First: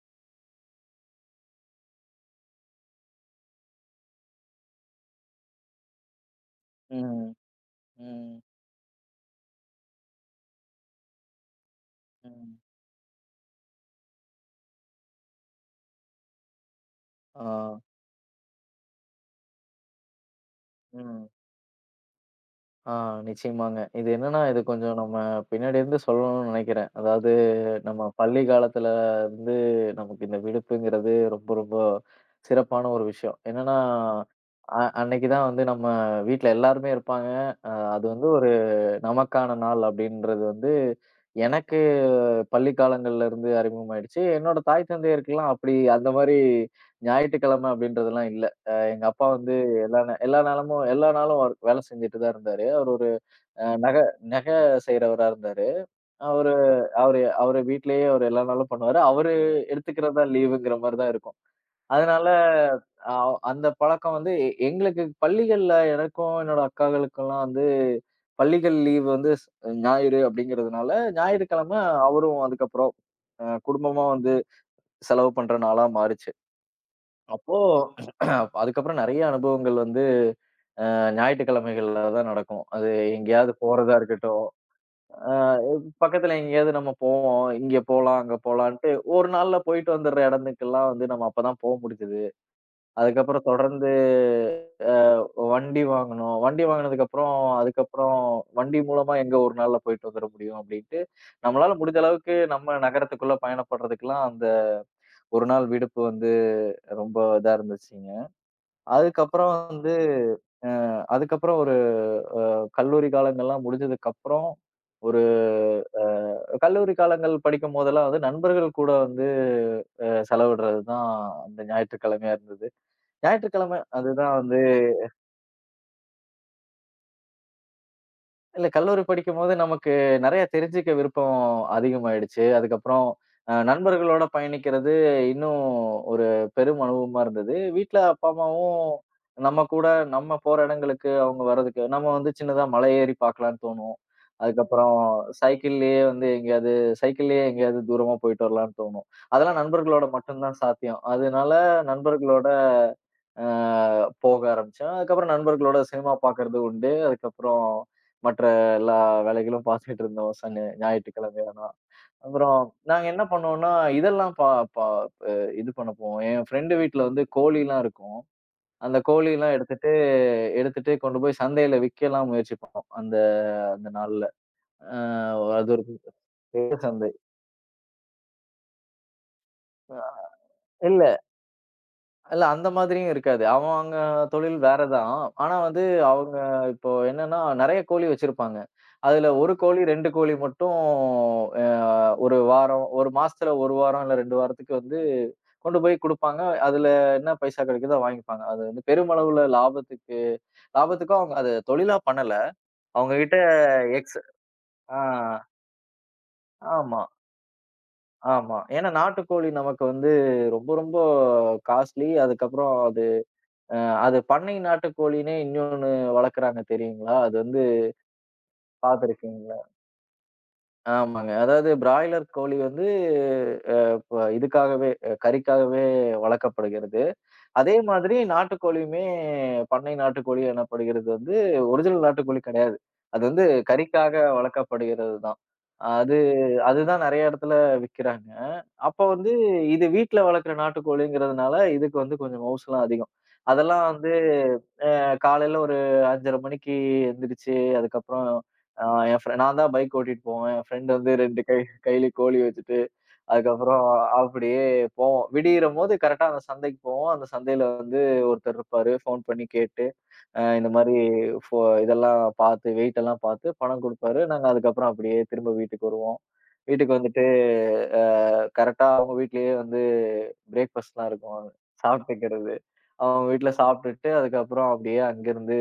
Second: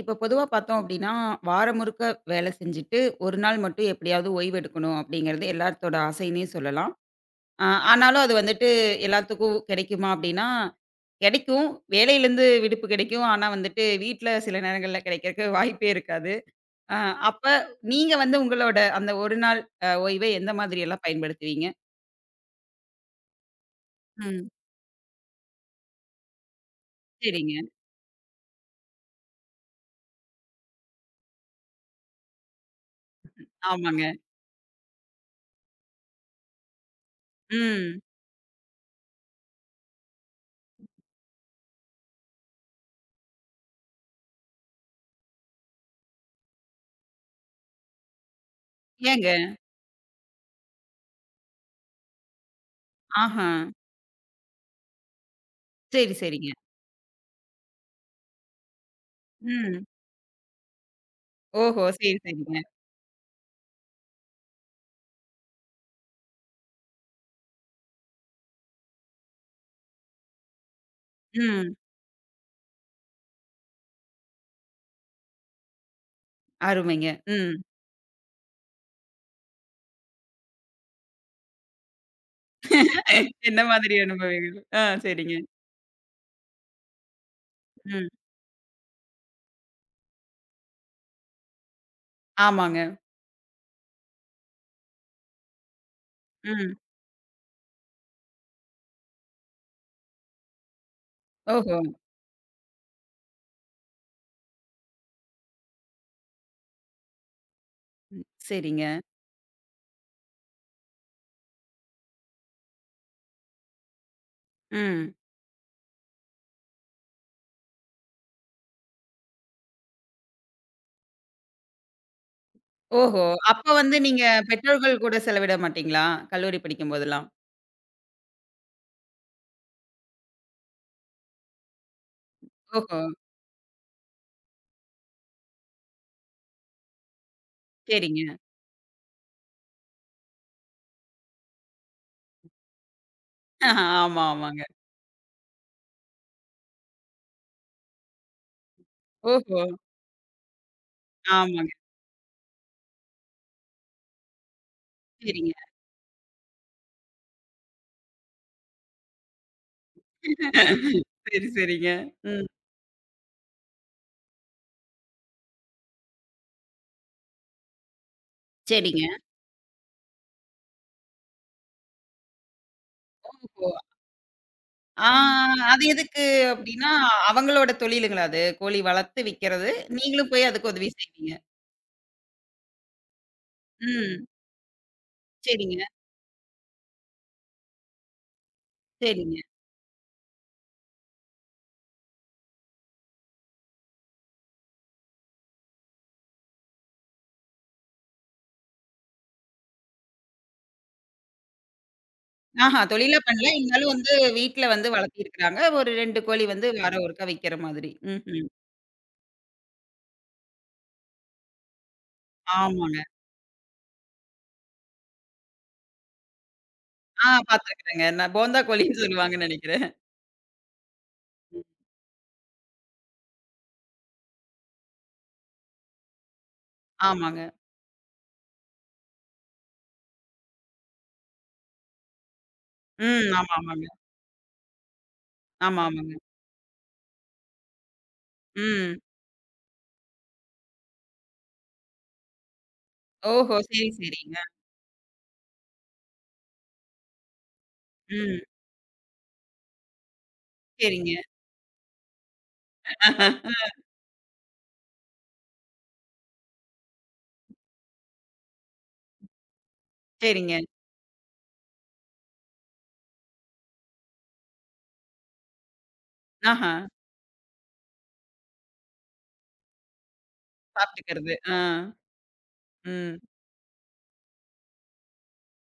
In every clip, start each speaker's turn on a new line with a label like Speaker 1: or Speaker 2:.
Speaker 1: இப்ப பொதுவா பார்த்தோம் அப்படின்னா, வாரம் முழுக்க வேலை செஞ்சுட்டு, ஒரு நாள் மட்டும் எப்படியாவது ஓய்வு எடுக்கணும் அப்படிங்கிறது எல்லாத்தோட ஆசைன்னே சொல்லலாம்.
Speaker 2: ம்.
Speaker 1: அ ஆனாலும் அது
Speaker 2: ம்.
Speaker 1: வந்துட்டு எல்லாத்துக்கும் கிடைக்குமா அப்படின்னா, கிடைக்கும். வேலையிலேருந்து
Speaker 2: ம்.
Speaker 1: விடுப்பு கிடைக்கும். ஆனா வந்துட்டு வீட்ல சில நேரங்கள்ல கிடைக்கிறக்கு வாய்ப்பே இருக்காது. அ அப்ப
Speaker 2: ஆ.
Speaker 1: நீங்க வந்து உங்களோட அந்த ஒரு நாள் ஓய்வை எந்த மாதிரி எல்லாம்
Speaker 2: ம்.
Speaker 1: பயன்படுத்துவீங்க?
Speaker 2: ஆ நிச்சயமாங்க. இது என்னன்னா,
Speaker 1: ம்.
Speaker 2: இது கொஞ்சம் நம்ம பின்னாடி இருந்து சொல்லணும்னு நினைக்கிறேன். அதாவது
Speaker 1: சரிங்க.
Speaker 2: நம்ம பள்ளி காலத்துல இருந்து நமக்கு இந்த விடுப்புங்கிறது ரொம்ப, ரொம்ப சிறப்பான ஒரு விஷயம். என்னன்னா,
Speaker 1: ஆமாங்க.
Speaker 2: அன்னைக்கு தான் வந்து நம்ம வீட்ல எல்லாருமே இருப்பாங்க.
Speaker 1: ம்.
Speaker 2: அது வந்து ஒரு நமக்கான நாள் அப்படின்றது வந்து எனக்கு பள்ளி காலங்கள்ல இருந்து அறிமுகமாயிடுச்சு. என்னோட தாய் தந்தையருக்கெல்லாம் அப்படி அந்த மாரி ஞாயிற்றுக்கிழமை அப்படின்றதெல்லாம் இல்ல. எங்க அப்பா
Speaker 1: ஏங்க?
Speaker 2: வந்து எல்லா நாளமும் எல்லா நாளும் அவர் வேலை செஞ்சுட்டு தான் இருந்தாரு. அவர் ஒரு
Speaker 1: ஆஹா.
Speaker 2: நகை நகை செய்றவரா இருந்தாரு.
Speaker 1: சரி, சரிங்க.
Speaker 2: அவரு அவரு அவரு வீட்லயே அவரு எல்லா நாளும் பண்ணுவாரு. அவரு
Speaker 1: ம்.
Speaker 2: எடுத்துக்கிறதா லீவுங்கிற மாரி தான் இருக்கும்.
Speaker 1: ஓஹோ! சரி,
Speaker 2: அதனால
Speaker 1: சரிங்க.
Speaker 2: அ அந்த பழக்கம் வந்து எங்களுக்கு பள்ளிகள்ல எனக்கும் என்னோட அக்காகளுக்கெல்லாம் வந்து பள்ளிகள் லீவ் வந்து ஞாயிறு அப்படிங்கிறதுனால,
Speaker 1: ம்.
Speaker 2: ஞாயிற்றுக்கிழமை அவரும் அதுக்கப்புறம் குடும்பமா வந்து செலவு பண்ற நாளா மாறுச்சு.
Speaker 1: அருமைங்க.
Speaker 2: அப்போ
Speaker 1: ம்.
Speaker 2: அதுக்கப்புறம் நெறைய அனுபவங்கள் வந்து ஞாயிற்றுக்கிழமைகள்ல தான் நடக்கும். அது எங்கேயாவது
Speaker 1: என்ன மாதிரி
Speaker 2: போறதா இருக்கட்டும்,
Speaker 1: அனுபவங்கள்? ஆ
Speaker 2: அ
Speaker 1: சரிங்க.
Speaker 2: பக்கத்துல எங்கேயாவது நம்ம போவோம். இங்க
Speaker 1: ம்.
Speaker 2: போலாம், அங்க போலான்ட்டு ஒரு நாள்ல போயிட்டு வந்துடுற இடத்துக்கெல்லாம் வந்து நம்ம அப்பதான் போ முடிஞ்சது.
Speaker 1: ஆமாங்க.
Speaker 2: அதுக்கப்புறம் தொடர்ந்து அ வண்டி வாங்குனோம். வண்டி
Speaker 1: ம்.
Speaker 2: வாங்குனதுக்கப்புறம், அதுக்கப்புறம் வண்டி மூலமா எங்க ஒரு நாள்ல போயிட்டு வந்துர முடியும் அப்டின்ட்டு, நம்மளால
Speaker 1: ஓஹோ!
Speaker 2: முடிஞ்ச அளவுக்கு நம்ம நகரத்துக்குள்ள பயணப்படுறதுக்கெல்லாம் அந்த 1 நாள் விடுப்பு வந்து ரொம்ப இதா இருந்துச்சுங்க.
Speaker 1: சரிங்க.
Speaker 2: அதுக்கப்புறம் வந்து அ அதுக்கப்புறம் ஒரு அ கல்லூரி காலங்கள்லாம் முடிஞ்சதுக்கப்புறம்,
Speaker 1: ம்.
Speaker 2: ஒரு அ கல்லூரி காலங்கள் படிக்கும்போதெல்லாம் வந்து நண்பர்கள் கூட வந்து செலவிடுறது தான் அந்த ஞாயிற்றுக்கிழமையா இருந்தது.
Speaker 1: ஓஹோ! அப்ப
Speaker 2: ஞாயிற்றுக்கிழமை
Speaker 1: வந்து நீங்க
Speaker 2: அதுதான்.
Speaker 1: பெற்றோர்கள் கூட செலவிட மாட்டீங்களா? கல்லூரி படிக்கும்போதெல்லாம்?
Speaker 2: இல்ல கல்லூரி படிக்கும்போது நமக்கு நெறைய தெரிஞ்சுக்க விருப்பம் அதிகமாயிடுச்சு.
Speaker 1: ஓஹோ!
Speaker 2: அதுக்கப்புறம் நண்பர்களோட பயணிக்கிறது இன்னும் ஒரு பெரும் அனுபவமா இருந்தது. வீட்ல
Speaker 1: சரிங்க.
Speaker 2: அப்பா, அம்மாவும் நம்ம கூட நம்ம போற இடங்களுக்கு அவங்க வர்றதுக்கு நம்ம வந்து சின்னதா மலை ஏறி பார்க்கலான்னு தோணும்.
Speaker 1: ஆமா, ஆமாங்க.
Speaker 2: அதுக்கப்புறம் சைக்கிள்லயே வந்து எங்கேயாவது சைக்கிள்லயே எங்கேயாவது தூரமா போயிட்டு வரலான்னு தோணும்.
Speaker 1: ஓஹோ!
Speaker 2: அதெல்லாம் நண்பர்களோட மட்டும் தான் சாத்தியம். அதனால
Speaker 1: ஆமாங்க.
Speaker 2: நண்பர்களோட அ போக ஆரம்பிச்சேன். அதுக்கப்புறம்
Speaker 1: சரிங்க.
Speaker 2: நண்பர்களோட சினிமா பார்க்கறது உண்டு. அதுக்கப்புறம் மற்ற எல்லா வேலைகளும் பார்த்துட்டு இருந்தோம் சனி ஞாயிற்றுக்கிழமை
Speaker 1: சரி,
Speaker 2: ஆனா.
Speaker 1: சரிங்க. ம்.
Speaker 2: அப்புறம் நாங்க என்ன பண்ணுவோம்னா, இதெல்லாம் பா பா இது பண்ண போவோம். என் ஃப்ரெண்டு வீட்ல வந்து கோழிலாம் இருக்கும். அந்த
Speaker 1: சரிங்க.
Speaker 2: கோழிலாம் எடுத்துட்டு எடுத்துட்டு கொண்டு போய் சந்தையில விக்கலாம் முயற்சி பண்ணோம். அந்த
Speaker 1: ஓஹோ!
Speaker 2: அந்த நாள்ல. அ
Speaker 1: ஆ
Speaker 2: அது
Speaker 1: அது
Speaker 2: ஒரு
Speaker 1: எதுக்கு
Speaker 2: பெரிய
Speaker 1: அப்டின்னா,
Speaker 2: சந்தை.
Speaker 1: அவங்களோட தொழிலுங்களா அது? கோழி வளர்த்து விக்கிறது.
Speaker 2: அ
Speaker 1: நீங்களும் போய் அதுக்கு உதவி
Speaker 2: இல்ல
Speaker 1: செய்வீங்க.
Speaker 2: இல்ல அந்த மாதிரியும் இருக்காது. அவங்க
Speaker 1: ம்.
Speaker 2: தொழில் வேற தான். ஆனா
Speaker 1: சரிங்க,
Speaker 2: வந்து அவங்க இப்போ என்னன்னா, நெறைய கோழி வச்சிருப்பாங்க. அதுல
Speaker 1: சரிங்க.
Speaker 2: 1 கோழி, 2 கோழி மட்டும் 1 வாரம் 1 மாசத்துல 1 வாரம் இல்ல 2 வாரத்துக்கு வந்து கொண்டு போய் குடுப்பாங்க. அதுல என்ன பைசா கிடைக்குதோ அத வாங்கிப்பாங்க. அது வந்து பெருமளவுல லாபத்துக்கும் அவங்க அத தொழிலா பண்ணல.
Speaker 1: ஆஹா!
Speaker 2: அவங்க
Speaker 1: தொழிலா
Speaker 2: கிட்ட
Speaker 1: பண்ணல. இருந்தாலும் வந்து
Speaker 2: எக்ஸ்
Speaker 1: வீட்ல வந்து
Speaker 2: ஆ
Speaker 1: வளர்த்திருக்கிறாங்க. ஒரு 2 கோழி வந்து
Speaker 2: ஆமா,
Speaker 1: வாரம் ஒருக்கா விக்கிற மாதிரி. ம்ஹ்ம்.
Speaker 2: ஆமா. ஏன்னா நாட்டுக்கோழி நமக்கு வந்து ரொம்ப ரொம்ப காஸ்ட்லி. அதுக்கப்புறம்
Speaker 1: ஆமாங்க.
Speaker 2: அ அது பண்ணை நாட்டுக்கோழின்னே இன்னொன்னு வளர்க்குறாங்க தெரியுங்களா?
Speaker 1: ஆ
Speaker 2: அது வந்து
Speaker 1: பார்த்துருக்குறேங்க. நான் போந்தா கோழின்னு சொல்லுவாங்கன்னு
Speaker 2: பார்த்துருக்கீங்களா?
Speaker 1: நெனைக்கிறேன்.
Speaker 2: ஆமாங்க. அதாவது பிராய்லர் கோழி வந்து இப்ப இதுக்காகவே கறிக்காகவே வளர்க்கப்படுகிறது.
Speaker 1: ஆமாங்க.
Speaker 2: அதே மாதிரி நாட்டுக்கோழியுமே பண்ணை நாட்டுக்கோழி எனப்படுகிறது வந்து ஒரிஜினல் நாட்டுக்கோழி கிடையாது. அது
Speaker 1: ம்.
Speaker 2: வந்து
Speaker 1: ஆமா, ஆமாங்க.
Speaker 2: கறிக்காக வளர்க்கப்படுகிறது தான்.
Speaker 1: ஆமா, ஆமாங்க.
Speaker 2: அது அதுதான் நெறைய இடத்துல விக்கிறாங்க.
Speaker 1: ம்.
Speaker 2: அப்ப வந்து இது வீட்ல வளர்க்குற நாட்டுக்கோழிங்கிறதுனால இதுக்கு வந்து கொஞ்சம் மவுசுலாம் அதிகம்.
Speaker 1: ஓஹோ!
Speaker 2: அதெல்லாம்
Speaker 1: சரி,
Speaker 2: வந்து
Speaker 1: சரிங்க.
Speaker 2: காலையில ஒரு 5:30 மணிக்கு எந்திரிச்சு, அதுக்கப்புறம்
Speaker 1: ம்.
Speaker 2: அ என் ஃப்ரெ நான் தான் பைக் ஓட்டிட்டு போவேன். என் ஃப்ரெண்ட்
Speaker 1: சரிங்க.
Speaker 2: வந்து 2 கையில கோழி வச்சுட்டு, அதுக்கப்புறம் அப்படியே போவோம். விடியறம்போது கரெக்ட்டா அந்த சந்தைக்கு போவோம். அந்த சந்தையில வந்து ஒருத்தர் இருப்பாரு. ஃபோன் பண்ணி கேட்டு,
Speaker 1: சரிங்க.
Speaker 2: இந்த மாரி ஃபோ இதெல்லாம் பார்த்து, வெயிட் எல்லாம் பார்த்து பணம் குடுப்பாரு. நாங்க அதுக்கப்புறம் அப்படியே திரும்ப வீட்டுக்கு வருவோம்.
Speaker 1: ஆஹா!
Speaker 2: வீட்டுக்கு வந்துட்டு, அ கரெக்ட்டா அவங்க வீட்லயே வந்து பிரேக்ஃபாஸ்ட்லாம்
Speaker 1: சாப்பிட்டுக்கிறது.
Speaker 2: இருக்கும்.
Speaker 1: ஆ.
Speaker 2: சாப்பிட்டுக்கிறது.
Speaker 1: ம்.
Speaker 2: அவங்க வீட்ல சாப்பிட்டுட்டு, அதுக்கப்புறம் அப்படியே அங்கிருந்து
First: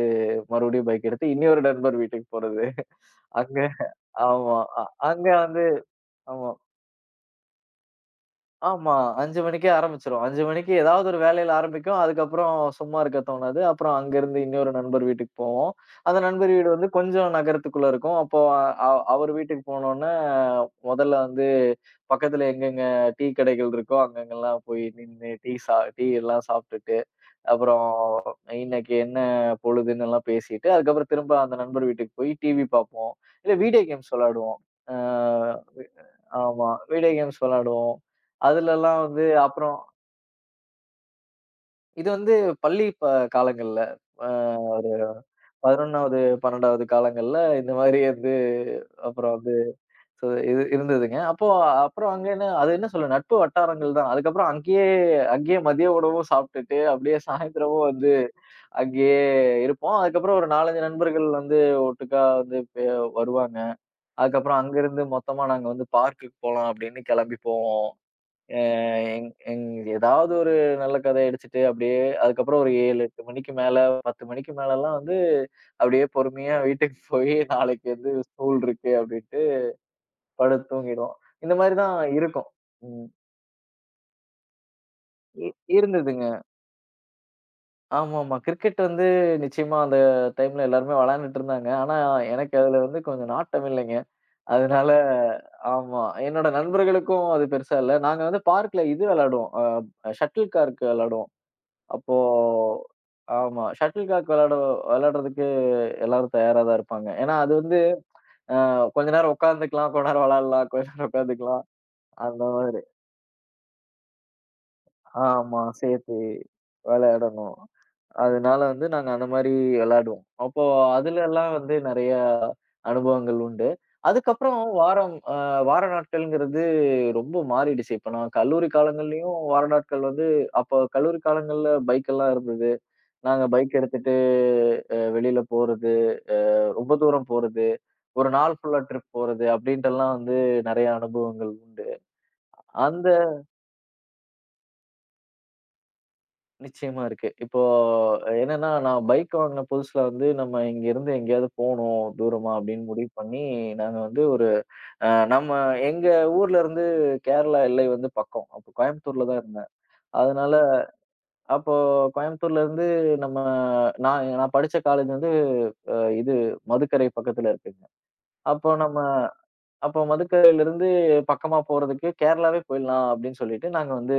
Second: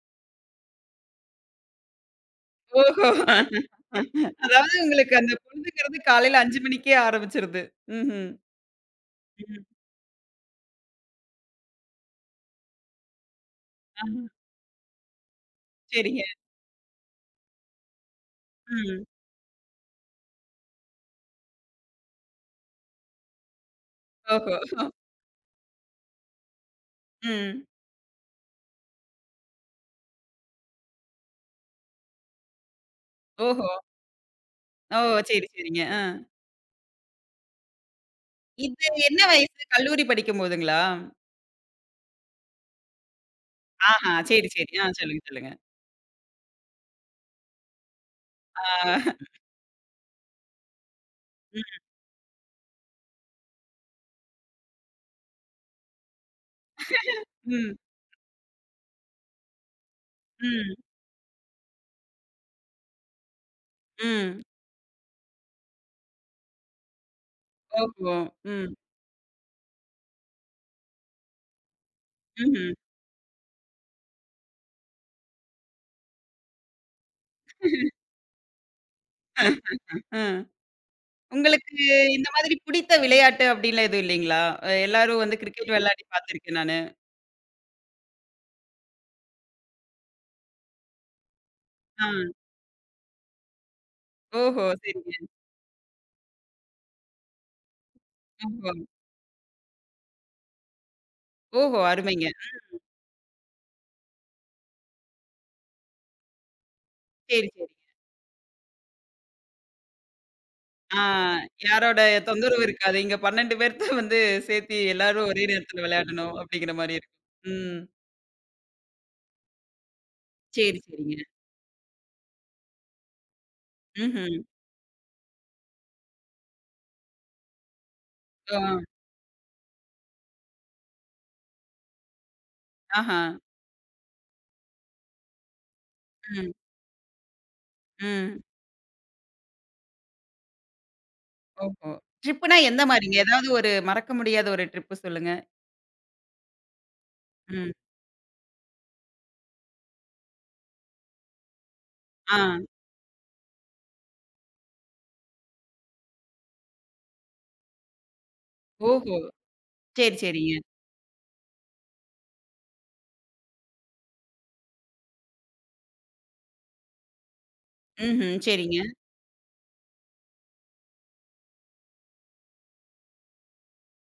Speaker 2: மறுபடியும் பைக் எடுத்து இன்னொரு நண்பர் வீட்டுக்கு போறது.
Speaker 1: ஓஹோ!
Speaker 2: அங்க ஆமா.
Speaker 1: அதாவது உங்களுக்கு
Speaker 2: அங்க
Speaker 1: அந்த
Speaker 2: வந்து
Speaker 1: பொழுதுங்கிறது காலையில
Speaker 2: ஆமா.
Speaker 1: 5 மணிக்கே ஆரம்பிச்சுருது. ம்ஹ்ம்.
Speaker 2: ஆமா. 5
Speaker 1: ம்.
Speaker 2: மணிக்கே ஆரம்பிச்சுரும். 5 மணிக்கு ஏதாவது ஒரு வேலையில ஆரம்பிக்கும். அதுக்கப்புறம் சும்மா இருக்க தோணாது. அப்புறம்
Speaker 1: ஆஹ.
Speaker 2: அங்கருந்து இன்னொரு நண்பர் வீட்டுக்கு போவோம். அந்த
Speaker 1: சரிங்க.
Speaker 2: நண்பர் வீடு வந்து கொஞ்சம் நகரத்துக்குள்ள இருக்கும். அப்போ
Speaker 1: ம்.
Speaker 2: அவர் வீட்டுக்கு போனோனே, முதல்ல வந்து பக்கத்துல எங்கெங்க டீ கடைகள் இருக்கோ, அங்கங்கலாம் போய்
Speaker 1: ஓஹோ!
Speaker 2: நின்னு டீ டீ எல்லாம் சாப்ட்டுட்டு
Speaker 1: ம்.
Speaker 2: அப்புறம் இன்னைக்கு என்ன பொழுதுன்னு எல்லாம் பேசிட்டு, அதுக்கப்புறம் திரும்ப அந்த நண்பர் வீட்டுக்கு போய் டிவி பார்ப்போம். இல்ல
Speaker 1: ஓஹோ!
Speaker 2: வீடியோ கேம்ஸ் விளையாடுவோம். அ
Speaker 1: ஓ! சரி, சரிங்க. ஆ.
Speaker 2: ஆமா. வீடியோ கேம்ஸ் விளையாடுவோம்.
Speaker 1: இது
Speaker 2: அதுலலாம்
Speaker 1: என்ன
Speaker 2: வந்து
Speaker 1: வயசு?
Speaker 2: அப்புறம்
Speaker 1: கல்லூரி படிக்கும்போதுங்களா?
Speaker 2: இது வந்து பள்ளி ப காலங்கள்ல.
Speaker 1: ஆஹா.
Speaker 2: அ
Speaker 1: சரி, சரி. ஆ
Speaker 2: ஒரு
Speaker 1: சொல்லுங்க, சொல்லுங்க.
Speaker 2: 11வது, 12வது காலங்கள்ல இந்த மாரி வந்து
Speaker 1: ஆ.
Speaker 2: அப்புறம் வந்து சோ இது இருந்ததுங்க. அப்போ
Speaker 1: ம்,
Speaker 2: அப்புறம் அங்க என்ன அது என்ன சொல்ல நட்பு வட்டாரங்கள் தான். அதுக்கப்புறம் அங்கேயே அங்கேயே மதிய உணவும் சாப்பிட்டுட்டு, அப்படியே
Speaker 1: ம்,
Speaker 2: சாயந்தரமும் வந்து அங்கேயே இருப்போம். அதுக்கப்புறம் ஒரு 4,
Speaker 1: ம்,
Speaker 2: 5 நண்பர்கள் வந்து ஒட்டுக்கா வந்து பே வருவாங்க.
Speaker 1: ம்.
Speaker 2: அதுக்கப்புறம் அங்கருந்து மொத்தமா நாங்க வந்து பார்க்குக்கு போலாம் அப்படின்னு கிளம்பி போவோம்.
Speaker 1: ஓஹோ!
Speaker 2: அ
Speaker 1: ம்,
Speaker 2: எங் எங் ஏதாவது ஒரு நல்ல கதை அடிச்சுட்டு அப்படியே அதுக்கப்புறம்
Speaker 1: ம்ஹ்ம்.
Speaker 2: ஒரு 7, 8 மணிக்கு மேல 10 மணிக்கு மேலலாம் வந்து அப்படியே பொறுமையா வீட்டுக்கு போய் நாளைக்கு வந்து ஸ்கூல் இருக்கு அப்படின்ட்டு
Speaker 1: ஆ.
Speaker 2: படுத்து தூங்கிடுவோம். இந்த
Speaker 1: உங்களுக்கு
Speaker 2: மாரி தான்
Speaker 1: இந்த
Speaker 2: இருக்கும்.
Speaker 1: மாதிரி பிடித்த
Speaker 2: ம்.
Speaker 1: விளையாட்டு அப்டின்லாம் எதுவும் இல்லைங்களா? எல்லாரும் வந்து
Speaker 2: இ
Speaker 1: கிரிக்கெட் விளையாடி
Speaker 2: இருந்ததுங்க.
Speaker 1: பார்த்துருக்கேன் நானு.
Speaker 2: ஆமாமா. கிரிக்கெட் வந்து நிச்சயமா அந்த டைம்ல எல்லாருமே விளையாண்டுட்டு இருந்தாங்க. ஆனா,
Speaker 1: ஆ.
Speaker 2: எனக்கு அதுல வந்து கொஞ்சம் நாட்டம் இல்லைங்க.
Speaker 1: ஓஹோ!
Speaker 2: அதனால
Speaker 1: சரிங்க.
Speaker 2: ஆமா. என்னோட நண்பர்களுக்கும் அது பெருசா இல்ல. நாங்க வந்து
Speaker 1: ஓஹோ!
Speaker 2: பார்க்ல இது விளையாடுவோம். ஷட்டில் கார்க் விளையாடுவோம்.
Speaker 1: ஓஹோ!
Speaker 2: அப்போ
Speaker 1: அருமைங்க.
Speaker 2: ஆமா. ஷட்டில் கார்க் விளையாட விளையாடுறதுக்கு எல்லாரும் தயாரா தான் இருப்பாங்க. ஏன்னா,
Speaker 1: சரி,
Speaker 2: அது
Speaker 1: சரி.
Speaker 2: வந்து கொஞ்ச நேரம் உட்காந்துக்கலாம், கொஞ்ச நேரம் விளையாடலாம், கொஞ்ச
Speaker 1: ஆ
Speaker 2: நேரம் உட்காந்துக்கலாம்.
Speaker 1: யாரோட
Speaker 2: அந்த
Speaker 1: தொந்தரவு
Speaker 2: மாதிரி.
Speaker 1: இருக்காது. இங்க 12 பேர்த்த வந்து சேர்த்தி எல்லாரும் ஒரே
Speaker 2: ஆமா.
Speaker 1: நேரத்துல
Speaker 2: சேர்த்து
Speaker 1: விளையாடணும் அப்டிங்கிற மாரி இருக்கும்.
Speaker 2: விளையாடணும்.
Speaker 1: ம்.
Speaker 2: அதனால வந்து நாங்க அந்த மாரி விளையாடுவோம். அப்போ
Speaker 1: சரி, சரிங்க.
Speaker 2: அதுலலாம் வந்து நெறைய அனுபவங்கள் உண்டு.
Speaker 1: ம்ஹ்ம்.
Speaker 2: அதுக்கப்புறம் வார நாட்கள்ங்கிறது ரொம்ப மாறிடுச்சு. இப்ப நான் கல்லூரி
Speaker 1: ஆ.
Speaker 2: காலங்கள்லயும் வார நாட்கள் வந்து அப்போ கல்லூரி காலங்கள்ல பைக்கெல்லாம் இருந்தது.
Speaker 1: ஆஹா.
Speaker 2: நாங்க பைக் எடுத்துட்டு வெளியில போறது, அ
Speaker 1: ம்.
Speaker 2: ரொம்ப தூரம் போறது, ஒரு
Speaker 1: ம்.
Speaker 2: நாள் ஃபுல்லா ட்ரிப் போறது அப்படின்ட்டெல்லாம் வந்து நெறைய அனுபவங்கள் உண்டு.
Speaker 1: ஓஹோ! ட்ரிப்புனா எந்த
Speaker 2: அந்த
Speaker 1: மாரிங்க? ஏதாவது ஒரு மறக்க முடியாத ஒரு ட்ரிப்பு சொல்லுங்க.
Speaker 2: நிச்சயமா இருக்கு. இப்போ
Speaker 1: ம்.
Speaker 2: என்னன்னா, நான் பைக் வாங்குன புதுசுல வந்து, நம்ம இங்கேருந்து எங்கேயாவது போணும்
Speaker 1: ஆ.
Speaker 2: தூரமா அப்டின்னு முடிவு பண்ணி, நாங்க வந்து ஒரு அ நம்ம எங்க ஊர்ல இருந்து கேரளா எல்லை வந்து பக்கம். அப்போ
Speaker 1: ஓஹோ!
Speaker 2: கோயம்புத்தூர்ல தான் இருந்தேன்.
Speaker 1: சரி, சரிங்க.
Speaker 2: அதனால அப்போ கோயம்புத்தூர்ல இருந்து நம்ம நான் நான் படிச்ச காலேஜ் வந்து அ இது மதுக்கரை பக்கத்துல இருக்குங்க.
Speaker 1: ம்ஹ்ம்.
Speaker 2: அப்போ
Speaker 1: சரிங்க.
Speaker 2: நம்ம அப்போ மதுக்கரையிலிருந்து பக்கமா போறதுக்கு கேரளாவே போயிடலாம் அப்டின்னு சொல்லிட்டு, நாங்க வந்து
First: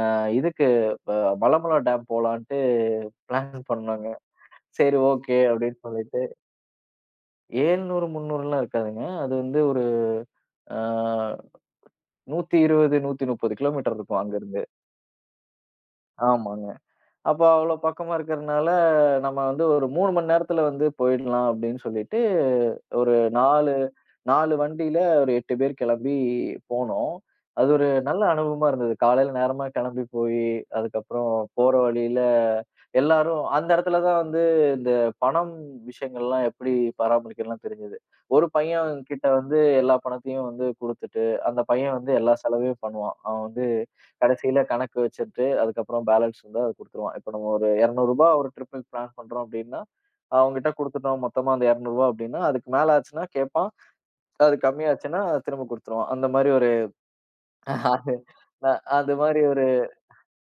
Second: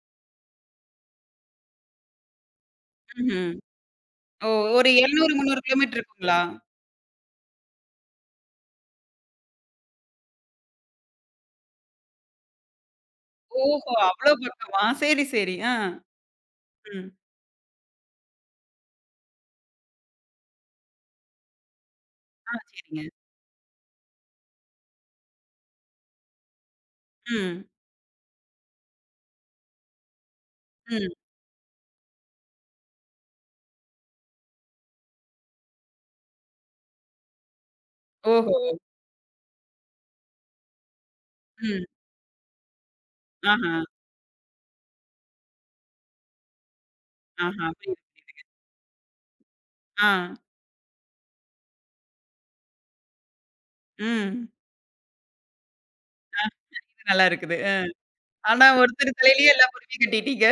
Speaker 2: இதுக்கு அ மலமல டேம் போலான்ட்டு
Speaker 1: ம்ஹ்ம்.
Speaker 2: பிளான் பண்ணோங்க.
Speaker 1: ஓ! ஒரு
Speaker 2: சரி
Speaker 1: 700,
Speaker 2: ஓகே
Speaker 1: 300
Speaker 2: அப்படின்னு
Speaker 1: கிலோமீட்டர்
Speaker 2: சொல்லிட்டு
Speaker 1: இருக்குங்களா?
Speaker 2: 700, 300லாம் இருக்காதுங்க. அது வந்து ஒரு ஆ 120, 130
Speaker 1: ஓஹோ!
Speaker 2: கிலோமீட்டர் இருக்கும்
Speaker 1: அவ்ளோ
Speaker 2: அங்கருந்து.
Speaker 1: பக்கமா? சரி, சரி. ஆ.
Speaker 2: ஆமாங்க.
Speaker 1: ம்.
Speaker 2: அப்ப அவ்ளோ பக்கமா இருக்கிறனால, நம்ம வந்து ஒரு 3 மணி நேரத்துல வந்து போயிடலாம் அப்படின்னு சொல்லிட்டு,
Speaker 1: ஆ, சரிங்க.
Speaker 2: ஒரு 4, 4 வண்டியில ஒரு 8 பேர் கிளம்பி போனோம்.
Speaker 1: ம்.
Speaker 2: அது ஒரு நல்ல அனுபவமா இருந்தது. காலையில நேரமா கிளம்பி போயி,
Speaker 1: ம்.
Speaker 2: அதுக்கப்புறம் போற வழியில எல்லாரும் அந்த இடத்துல தான் வந்து இந்த பணம் விஷயங்கள்லாம் எப்படி பராமரிக்கணும்லாம் தெரிஞ்சது. ஒரு
Speaker 1: ஓஹோ!
Speaker 2: பையன் கிட்ட வந்து எல்லா பணத்தையும் வந்து குடுத்துட்டு, அந்த
Speaker 1: ம்.
Speaker 2: பையன் வந்து எல்லா செலவையும் பண்ணுவான். அவன் வந்து
Speaker 1: ஆஹா.
Speaker 2: கடைசியில கணக்கு வச்சுட்டு, அதுக்கப்புறம் பேலன்ஸ் இருந்தா அத குடுத்துருவான். இப்ப நம்ம
Speaker 1: ஆஹா.
Speaker 2: ஒரு ரூ.
Speaker 1: புரியுது.
Speaker 2: 200 ஒரு ட்ரிப்புக்கு பிளான் பண்றோம் அப்படின்னா,
Speaker 1: ஆ.
Speaker 2: அவன்கிட்ட குடுத்துட்டோம் மொத்தமா அந்த ரூ. 200 அப்படின்னா, அதுக்கு மேல ஆச்சுன்னா கேட்பான்.
Speaker 1: ம்.
Speaker 2: அது கம்மியாச்சுன்னா திரும்ப குடுத்துருவான். அந்த மாரி ஒரு
Speaker 1: இது நல்லா இருக்குது.
Speaker 2: அது
Speaker 1: ஆனா
Speaker 2: நான் அது
Speaker 1: ஒருத்தர்
Speaker 2: மாரி
Speaker 1: தலையிலேயே
Speaker 2: ஒரு
Speaker 1: எல்லா பொறுப்பையும் கட்டிட்டீங்க.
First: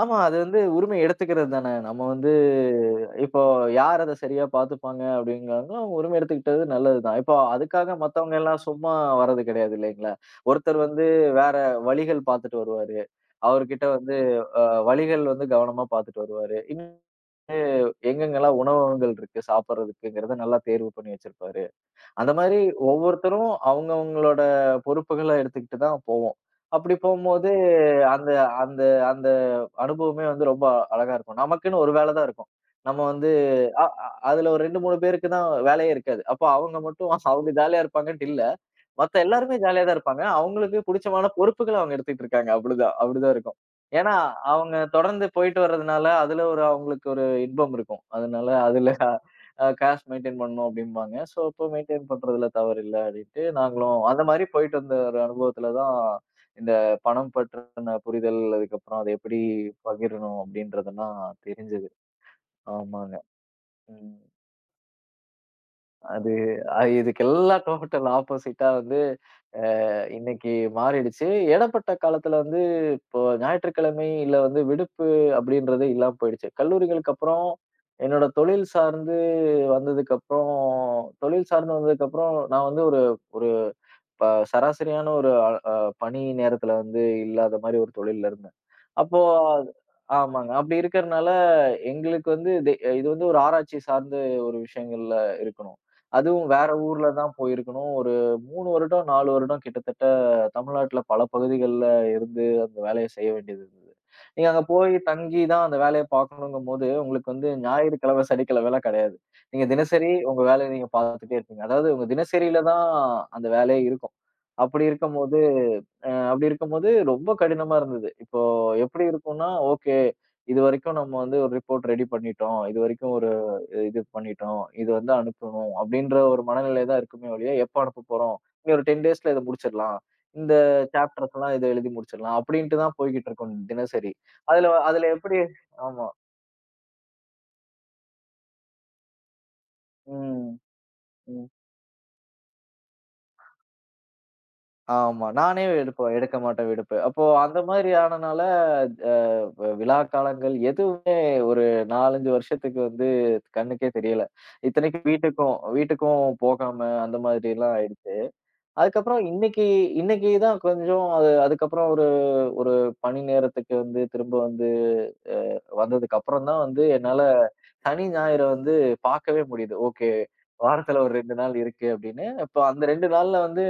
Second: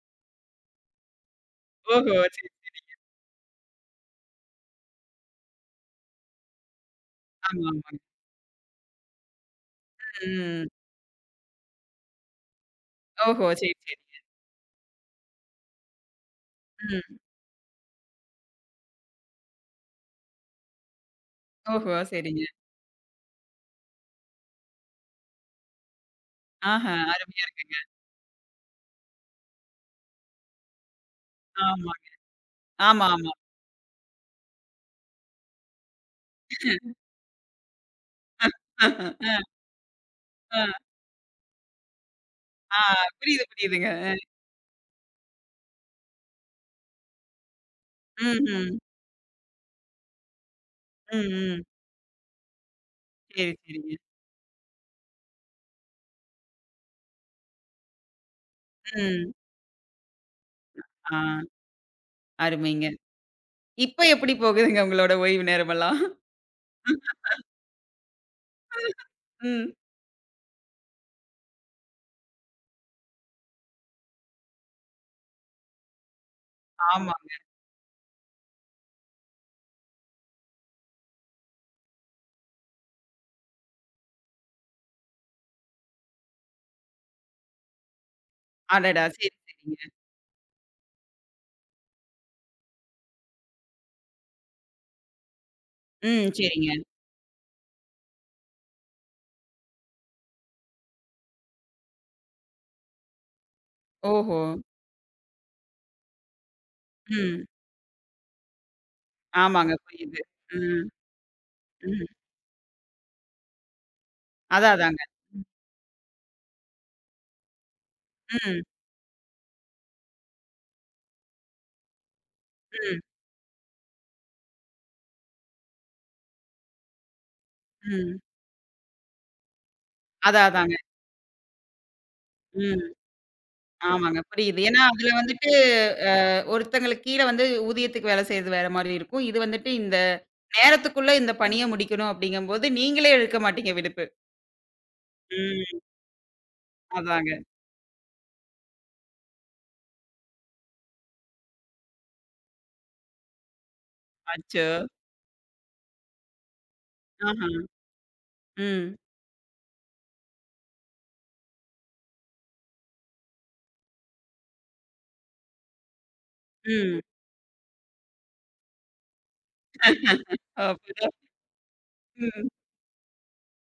Speaker 2: ஆமா. அது வந்து உரிமை எடுத்துக்கிறது தானே. நம்ம
Speaker 1: ஓஹோ!
Speaker 2: வந்து
Speaker 1: சரி.
Speaker 2: இப்போ யார் அத சரியா பார்த்துப்பாங்க அப்படிங்கிறாங்களோ, அவங்க உரிமை எடுத்துக்கிட்டது நல்லது தான். இப்போ
Speaker 1: ஆமா,
Speaker 2: அதுக்காக
Speaker 1: ஆமாங்க.
Speaker 2: மத்தவங்க எல்லாம் சும்மா வர்றது கிடையாது இல்லைங்களா?
Speaker 1: ம்.
Speaker 2: ஒருத்தர் வந்து வேற வழிகள் பார்த்துட்டு வருவாரு.
Speaker 1: ஓஹோ! சரி,
Speaker 2: அவர்கிட்ட
Speaker 1: சரி.
Speaker 2: வந்து அ வழிகள் வந்து கவனமா பார்த்துட்டு வருவாரு. இன்னும்
Speaker 1: ம்.
Speaker 2: எங்கெங்கெல்லாம் உணவகங்கள் இருக்கு சாப்பிடுறதுக்குங்கிறத நல்லா தேர்வு பண்ணி வச்சிருப்பாரு.
Speaker 1: ஓஹோ!
Speaker 2: அந்த
Speaker 1: சரிங்க.
Speaker 2: மாரி ஒவ்வொருத்தரும் அவங்கவங்களோட பொறுப்புகள எடுத்துக்கிட்டு தான் போவோம்.
Speaker 1: ஆஹா!
Speaker 2: அப்படி
Speaker 1: அருமையா
Speaker 2: போம்போது
Speaker 1: இருக்கு.
Speaker 2: அந்த அந்த அந்த அனுபவமே வந்து ரொம்ப அழகா இருக்கும். நமக்குன்னு
Speaker 1: ஆமா.
Speaker 2: ஒரு வேலை தான் இருக்கும். நம்ம
Speaker 1: ஆமா,
Speaker 2: வந்து
Speaker 1: ஆமா.
Speaker 2: அ அ அதுல ஒரு 2, 3 பேருக்கு தான் வேலையே இருக்காது. அப்போ அவங்க மட்டும் அவங்க ஜாலியா இருப்பாங்கன்ட்டு இல்ல.
Speaker 1: அ,
Speaker 2: மத்த எல்லாருமே ஜாலியா தான் இருப்பாங்க.
Speaker 1: அ,
Speaker 2: அவங்களுக்கு புடிச்சமான பொறுப்புகள அவங்க எடுத்துட்டு இருக்காங்க.
Speaker 1: ஆ
Speaker 2: அப்படிதான் அப்படிதான்
Speaker 1: புரியுது,
Speaker 2: இருக்கும்.
Speaker 1: புரியுதுங்க. அ.
Speaker 2: ஏன்னா, அவங்க தொடர்ந்து போயிட்டு வர்றதுனால, அதுல ஒரு அவங்களுக்கு ஒரு இன்பம் இருக்கும். அதனால
Speaker 1: ம்ஹ்ம்.
Speaker 2: காசு மெயின்டெயின் பண்ணணும் அப்படிம்பாங்க.
Speaker 1: ம்,
Speaker 2: ஸோ,
Speaker 1: ம்.
Speaker 2: அப்போ மெயின்டெயின் பண்றதுல தவறு இல்ல அப்படின்ட்டு
Speaker 1: சரி, சரிங்க.
Speaker 2: நாங்களும் அந்த மாரி போயிட்டு வந்த ஒரு அனுபவத்துல தான் இந்த பணம் பற்றின புரிதல், அதுக்கப்புறம் அத
Speaker 1: ம்.
Speaker 2: எப்படி பகிரணும்
Speaker 1: ஆ
Speaker 2: அப்படின்றதெல்லாம் தெரிஞ்சது.
Speaker 1: அருமைங்க.
Speaker 2: ஆமாங்க.
Speaker 1: இப்ப
Speaker 2: ம்.
Speaker 1: எப்படி போகுதுங்க உங்களோட ஓய்வு நேரமெல்லாம்?
Speaker 2: அது இதுக்கு எல்லாம் டோட்டல் ஆப்போசிட்டா வந்து
Speaker 1: ம்.
Speaker 2: இன்னைக்கு மாறிடுச்சு. இடைப்பட்ட காலத்துல வந்து இப்போ ஞாயிற்றுக்கிழமை இல்ல வந்து விடுப்பு அப்படின்றதே இல்லாம போயிடுச்சு. கல்லூரிகளுக்கு
Speaker 1: ஆமா.
Speaker 2: அப்புறம் என்னோட தொழில் சார்ந்து வந்ததுக்கப்புறம் தொழில் சார்ந்து வந்ததுக்கப்புறம் நான் வந்து ஒரு ப சராசரியான ஒரு அ அ பணி நேரத்துல வந்து இல்லாத மாரி ஒரு தொழில்ல இருந்தேன்.
Speaker 1: அடடா!
Speaker 2: அப்போ
Speaker 1: சரி,
Speaker 2: ஓ!
Speaker 1: சரிங்க.
Speaker 2: ஆமாங்க. அப்படி இருக்கறனால எங்களுக்கு வந்து இது இது வந்து ஒரு ஆராய்ச்சி சார்ந்த ஒரு விஷயங்கள்ல இருக்கணும்.
Speaker 1: ம்.
Speaker 2: அதுவும்
Speaker 1: சரிங்க.
Speaker 2: வேற ஊர்ல தான் போயிருக்கணும். ஒரு 3 வருடம், 4 வருடம் கிட்டத்தட்ட தமிழ்நாட்டுல பல பகுதிகள்ல இருந்து அந்த வேலைய செய்ய வேண்டியது இருந்தது.
Speaker 1: ஓஹோ!
Speaker 2: நீங்க அங்க போய் தங்கி தான் அந்த வேலைய பார்க்கணுங்கும்போது, உங்களுக்கு
Speaker 1: ம்.
Speaker 2: வந்து ஞாயிறுக்கிழமை, சனிக்கிழமைலாம் கிடையாது. நீங்க
Speaker 1: ஆமாங்க.
Speaker 2: தினசரி
Speaker 1: புரியுது.
Speaker 2: உங்க வேலைய
Speaker 1: ம்,
Speaker 2: நீங்க பார்த்துட்டே இருப்பீங்க. அதாவது
Speaker 1: ம்.
Speaker 2: உங்க தினசரியில தான் அந்த வேலையே இருக்கும்.
Speaker 1: அதான்,
Speaker 2: அப்படி
Speaker 1: அதாங்க.
Speaker 2: இருக்கும்போது அப்படி இருக்கும்போது ரொம்ப கடினமா இருந்தது. இப்போ
Speaker 1: ம்,
Speaker 2: எப்படி இருக்கும்னா, ஓகே. இதுவரைக்கும் நம்ம வந்து ஒரு ரிப்போர்ட் ரெடி பண்ணிட்டோம்.
Speaker 1: ம்,
Speaker 2: இதுவரைக்கும் ஒரு இது பண்ணிட்டோம். இது வந்து அனுப்பணும் அப்படின்ற ஒரு மனநிலை தான் இருக்குமே ஒழிய, எப்போ அனுப்பப்
Speaker 1: ம்.
Speaker 2: போறோம்? இனி ஒரு 10 டேஸ்ல இத முடிச்சிடலாம்.
Speaker 1: அதான்,
Speaker 2: இந்த
Speaker 1: அதாங்க.
Speaker 2: சாப்டர்ஸ்லாம் இத எழுதி முடிச்சிடலாம். அப்படின்ட்டு
Speaker 1: ம்.
Speaker 2: தான் போய்க்கிட்டு இருக்கும் தினசரி.
Speaker 1: ஆமாங்க. புரியுது.
Speaker 2: அதுல
Speaker 1: ஏன்னா
Speaker 2: அதுல
Speaker 1: அதுல
Speaker 2: எப்படி
Speaker 1: வந்துட்டு
Speaker 2: ஆமா.
Speaker 1: அ ஒருத்தங்களுக்கு கீழ வந்து ஊதியத்துக்கு வேலை செய்றது வேற மாரி இருக்கும். இது வந்துட்டு இந்த
Speaker 2: ம்.
Speaker 1: நேரத்துக்குள்ள இந்த
Speaker 2: ம்.
Speaker 1: பணிய முடிக்கணும் அப்படிங்கும்போது, நீங்களே எடுக்க மாட்டீங்க விடுப்பு.
Speaker 2: ஆமா. நானே
Speaker 1: ம்.
Speaker 2: எடுப்பேன். எடுக்க மாட்டேன் விடுப்பு. அப்போ
Speaker 1: அதாங்க.
Speaker 2: அந்த மாதிரி ஆனனால, அ விழா காலங்கள் எதுவுமே ஒரு 4, 5 வருஷத்துக்கு வந்து கண்ணுக்கே தெரியல.
Speaker 1: அச்சோ!
Speaker 2: இத்தனைக்கும் வீட்டுக்கும் வீட்டுக்கும் போகாம அந்த
Speaker 1: ஆஹா.
Speaker 2: மாதிரிலாம் ஆயிடுச்சு.
Speaker 1: ம்.
Speaker 2: அதுக்கப்புறம் இன்னைக்கு இன்னைக்கு தான் கொஞ்சம் அது அதுக்கப்புறம் ஒரு ஒரு பணி நேரத்துக்கு வந்து திரும்ப வந்து அ வந்ததுக்கு அப்புறம் தான் வந்து
Speaker 1: ம்.
Speaker 2: என்னால சனி, ஞாயிறு வந்து பார்க்கவே முடியுது. ஓகே. வாரத்துல ஒரு
Speaker 1: அப்பதான்
Speaker 2: 2 நாள் இருக்கு அப்படின்னு.
Speaker 1: ம்.
Speaker 2: இப்போ அந்த 2 நாள்ல வந்து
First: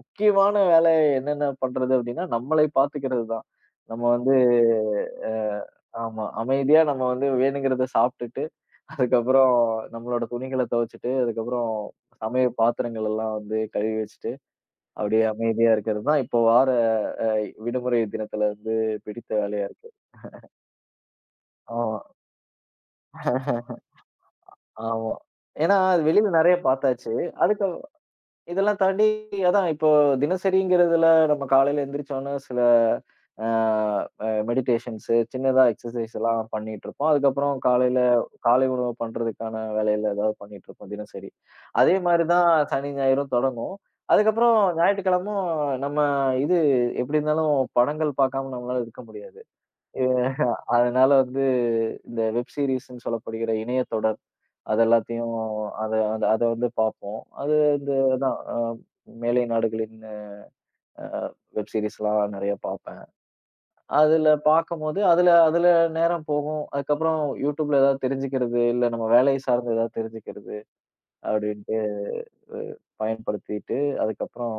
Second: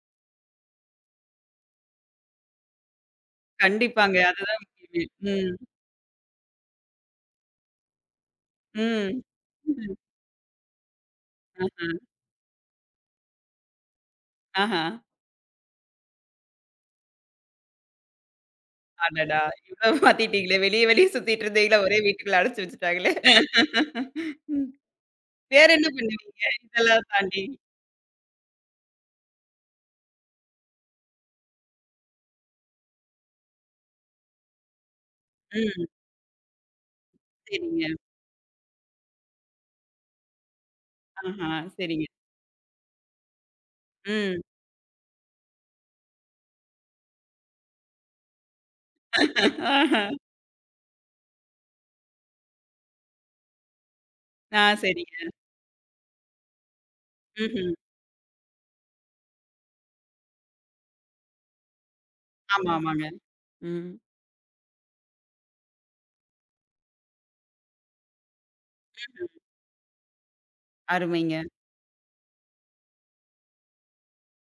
Speaker 2: முக்கியமான வேலை என்னென்ன பண்றது அப்படின்னா, நம்மளை பார்த்துக்கிறது தான். நம்ம
Speaker 1: கண்டிப்பாங்க.
Speaker 2: வந்து
Speaker 1: அதுதான் முக்கியமே.
Speaker 2: அ
Speaker 1: ம்.
Speaker 2: ஆமா. அமைதியா நம்ம வந்து வேணுங்கிறத சாப்பிட்டுட்டு,
Speaker 1: ம்.
Speaker 2: அதுக்கப்புறம்
Speaker 1: ம்.
Speaker 2: நம்மளோட துணிகள துவைச்சுட்டு, அதுக்கப்புறம் சமையல் பாத்திரங்கள் எல்லாம் வந்து கழுவி வச்சுட்டு
Speaker 1: ஆஹா.
Speaker 2: அப்படியே அமைதியா இருக்கிறது தான் இப்போ வார அ விடுமுறை தினத்துல இருந்து
Speaker 1: ஆஹா.
Speaker 2: பிடித்த
Speaker 1: அடடா!
Speaker 2: வேலையா
Speaker 1: இவ்ளோ
Speaker 2: இருக்கு.
Speaker 1: மாத்திட்டீங்களே! வெளிய வெளிய சுத்திட்டு இருந்தீங்களா, ஒரே
Speaker 2: ஆமா,
Speaker 1: வீட்டுக்குள்ள அடைச்சு வச்சுட்டாங்களே! ம்.
Speaker 2: ஆமா.
Speaker 1: வேற
Speaker 2: ஏன்னா
Speaker 1: என்ன
Speaker 2: அது வெளியில
Speaker 1: பண்ணுவீங்க?
Speaker 2: நெறைய
Speaker 1: இதெல்லாம்
Speaker 2: பார்த்தாச்சு.
Speaker 1: தாண்டி?
Speaker 2: அதுக்கு இதெல்லாம் தாண்டி அதான் இப்போ தினசரிங்கிறதுல நம்ம காலையில எந்திரிச்சோனே சில அ அ மெடிடேஷன்ஸு சின்னதா
Speaker 1: ம்.
Speaker 2: எக்சர்சைஸ் எல்லாம் பண்ணிட்டுருப்போம். அதுக்கப்புறம்
Speaker 1: சரிங்க.
Speaker 2: காலை உணவு பண்றதுக்கான வேலையில ஏதாவது பண்ணிட்டுருப்போம் தினசரி.
Speaker 1: ஆஹா,
Speaker 2: அதே
Speaker 1: சரிங்க.
Speaker 2: மாரி தான் சனி, ஞாயிறும் தொடங்கும்.
Speaker 1: ம்.
Speaker 2: அதுக்கப்புறம் ஞாயிற்றுக்கிழமும் நம்ம இது எப்படி இருந்தாலும் படங்கள் பார்க்காம நம்மளால இருக்க முடியாது.
Speaker 1: ஆஹா.
Speaker 2: எ அதனால வந்து இந்த வெப் சீரிஸ்ன்னு சொல்லப்படுகிற இணையத்தொடர்
Speaker 1: ஆ
Speaker 2: அது
Speaker 1: சரிங்க.
Speaker 2: எல்லாத்தையும் அத அத அத வந்து பார்ப்போம். அது
Speaker 1: ம்ஹ்ம்.
Speaker 2: இந்த அதான் மேலை நாடுகளின் அ வெப் சீரிஸ்லாம் நெறைய
Speaker 1: ஆமா,
Speaker 2: பார்ப்பேன்.
Speaker 1: ஆமாங்க. ம்.
Speaker 2: அதுல பார்க்கும்போது அதுல அதுல நேரம் போகும். அதுக்கப்புறம் YouTubeல ஏதாவது தெரிஞ்சுக்கிறது, இல்ல நம்ம வேலை சார்ந்து ஏதாவது தெரிஞ்சுக்கிறது
Speaker 1: அருமைங்க.
Speaker 2: அப்படின்ட்டு அ பயன்படுத்திட்டு, அதுக்கப்புறம்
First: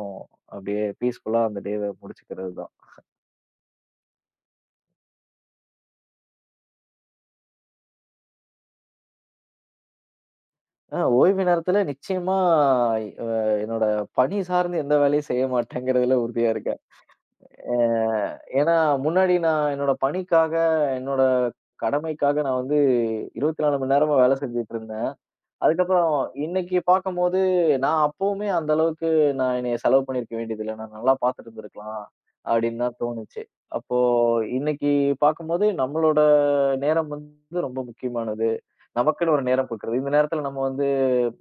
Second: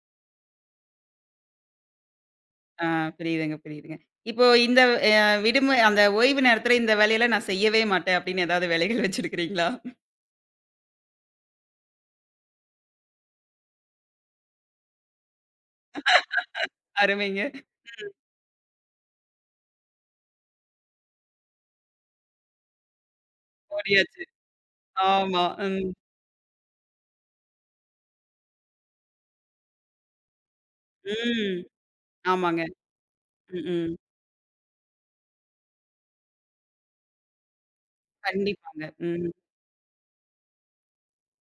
Speaker 2: அப்படியே பீஸ்ஃபுல்லா அந்த டேவ முடிச்சுக்கிறது தான்.
Speaker 1: ஆ புரியுதுங்க, புரியுதுங்க. இப்போ இந்த அ விடுமுறை அந்த ஓய்வு நேரத்தில இந்த வேலையெல்லாம் நான் செய்யவே மாட்டேன் அப்படின்னு ஏதாவது வேலைகள் வச்சிருக்கிறீங்களா?
Speaker 2: ஓய்வு நேரத்துல நிச்சயமா அ என்னோட பணி சார்ந்து எந்த வேலையும் செய்ய மாட்டேங்கிறதுல உறுதியா இருக்கேன்.
Speaker 1: அருமைங்க.
Speaker 2: அ ஏன்னா முன்னாடி நான் என்னோட பணிக்காக, என்னோட கடமைக்காக நான் வந்து 24 மணி நேரமும்
Speaker 1: ஓடியாச்சு.
Speaker 2: வேலை செஞ்சுட்டு இருந்தேன்.
Speaker 1: ஆமா. ம்.
Speaker 2: அதுக்கப்புறம் இன்னைக்கு பார்க்கும்போது, நான் அப்பவுமே அந்த அளவுக்கு நான் என்னைய செலவு பண்ணியிருக்க வேண்டியதில்ல. நான் நல்லா பார்த்துட்டு
Speaker 1: ம்.
Speaker 2: இருந்திருக்கலாம்
Speaker 1: ஆமாங்க.
Speaker 2: அப்படின்னு தான் தோணுச்சு.
Speaker 1: ம், ம்.
Speaker 2: அப்போ இன்னைக்கு பார்க்கும்போது, நம்மளோட நேரம் வந்து ரொம்ப முக்கியமானது.
Speaker 1: கண்டிப்பாங்க. ம், ம்,
Speaker 2: நமக்குன்னு ஒரு நேரம் குடுக்கிறது. இந்த நேரத்துல நம்ம வந்து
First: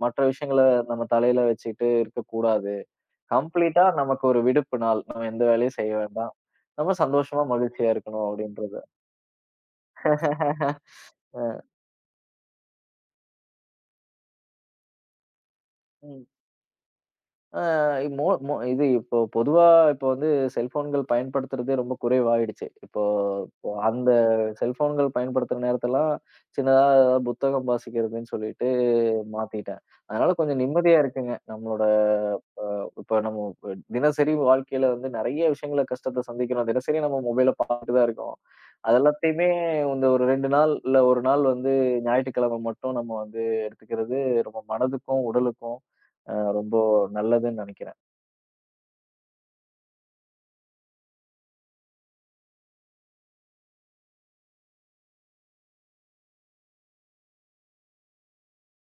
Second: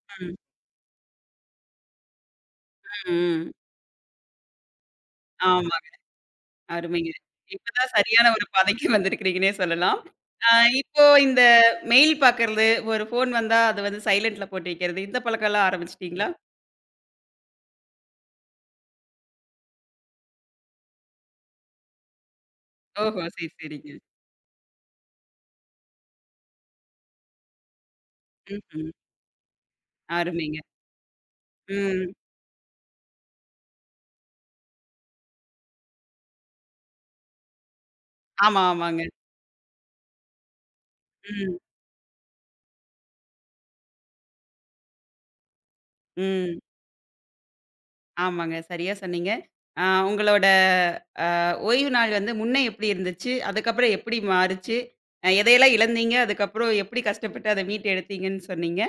Speaker 2: மற்ற
Speaker 1: ம்,
Speaker 2: விஷயங்கள நம்ம தலையில வச்சுக்கிட்டு இருக்கக்கூடாது.
Speaker 1: ம்.
Speaker 2: கம்ப்ளீட்டா நமக்கு ஒரு விடுப்பு நாள். நம்ம எந்த
Speaker 1: ஆமா.
Speaker 2: வேலையும் செய்ய வேண்டாம். நம்ம
Speaker 1: அருமைங்க.
Speaker 2: சந்தோஷமா,
Speaker 1: இப்பதான்
Speaker 2: மகிழ்ச்சியா
Speaker 1: சரியான
Speaker 2: இருக்கணும்
Speaker 1: ஒரு
Speaker 2: அப்படின்றது.
Speaker 1: பாதைக்கு வந்திருக்கிறீங்கன்னே சொல்லலாம். அ இப்போ இந்த மெயில் பாக்கறது, ஒரு ஃபோன் வந்தா அத வந்து சைலன்ட்ல போட்டு வைக்கிறது, இந்த பழக்கம்லாம்
Speaker 2: ம்.
Speaker 1: ஆரம்பிச்சுட்டீங்களா?
Speaker 2: ஆ மோ மோ இது இப்போ பொதுவா இப்போ வந்து செல்போன்கள் பயன்படுத்துறதே ரொம்ப குறைவாயிடுச்சு. இப்போ
Speaker 1: ஓஹோ! சரி,
Speaker 2: இப்போ
Speaker 1: சரிங்க.
Speaker 2: அந்த செல்போன்கள் பயன்படுத்துற நேரத்தெல்லாம் சின்னதா ஏதாவது புத்தகம் வாசிக்கிறதுன்னு சொல்லிட்டு
Speaker 1: ம்ஹ்ம்.
Speaker 2: மாத்திட்டேன். அதனால
Speaker 1: அருமைங்க.
Speaker 2: கொஞ்சம் நிம்மதியா இருக்குங்க. நம்மளோட
Speaker 1: ம்.
Speaker 2: இப்ப தினசரி வாழ்க்கையில வந்து நெறைய விஷயங்கள கஷ்டத்த சந்திக்கிறோம். தினசரி நம்ம மொபைல பார்த்துட்டு தான் இருக்கோம்.
Speaker 1: ஆமா,
Speaker 2: அது
Speaker 1: ஆமாங்க.
Speaker 2: எல்லாத்தையுமே இந்த ஒரு 2 நாள் இல்ல 1 நாள்
Speaker 1: ம்,
Speaker 2: வந்து ஞாயிற்றுக்கிழமை மட்டும் நம்ம வந்து எடுத்துக்கிறது ரொம்ப மனதுக்கும், உடலுக்கும்
Speaker 1: ம்.
Speaker 2: ரொம்ப நல்லதுன்னு நெனைக்கிறேன்.
Speaker 1: ஆமாங்க. சரியா சொன்னீங்க. அ உங்களோட ஓய்வு நாள் வந்து முன்ன எப்படி இருந்துச்சு? அதுக்கப்புறம் எப்படி மாறுச்சு? எதையெல்லாம் இழந்தீங்க? அதுக்கப்புறம் எப்படி கஷ்டப்பட்டு அத மீட்டு எடுத்தீங்கன்னு சொன்னீங்க.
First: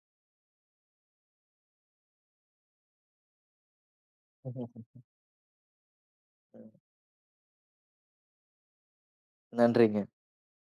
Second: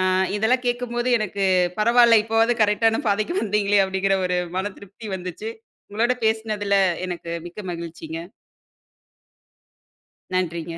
Speaker 1: ஆ இதெல்லாம் கேட்கும்போது எனக்கு பரவால்ல. இப்போவாவது கரெக்ட்டான பாதைக்கு வந்தீங்களே! அப்படிங்கிற ஒரு மன திருப்தி வந்துச்சு. உங்களோட பேசினதுல எனக்கு மிக்க மகிழ்ச்சிங்க.
Speaker 2: நன்றிங்க.
Speaker 1: நன்றிங்க.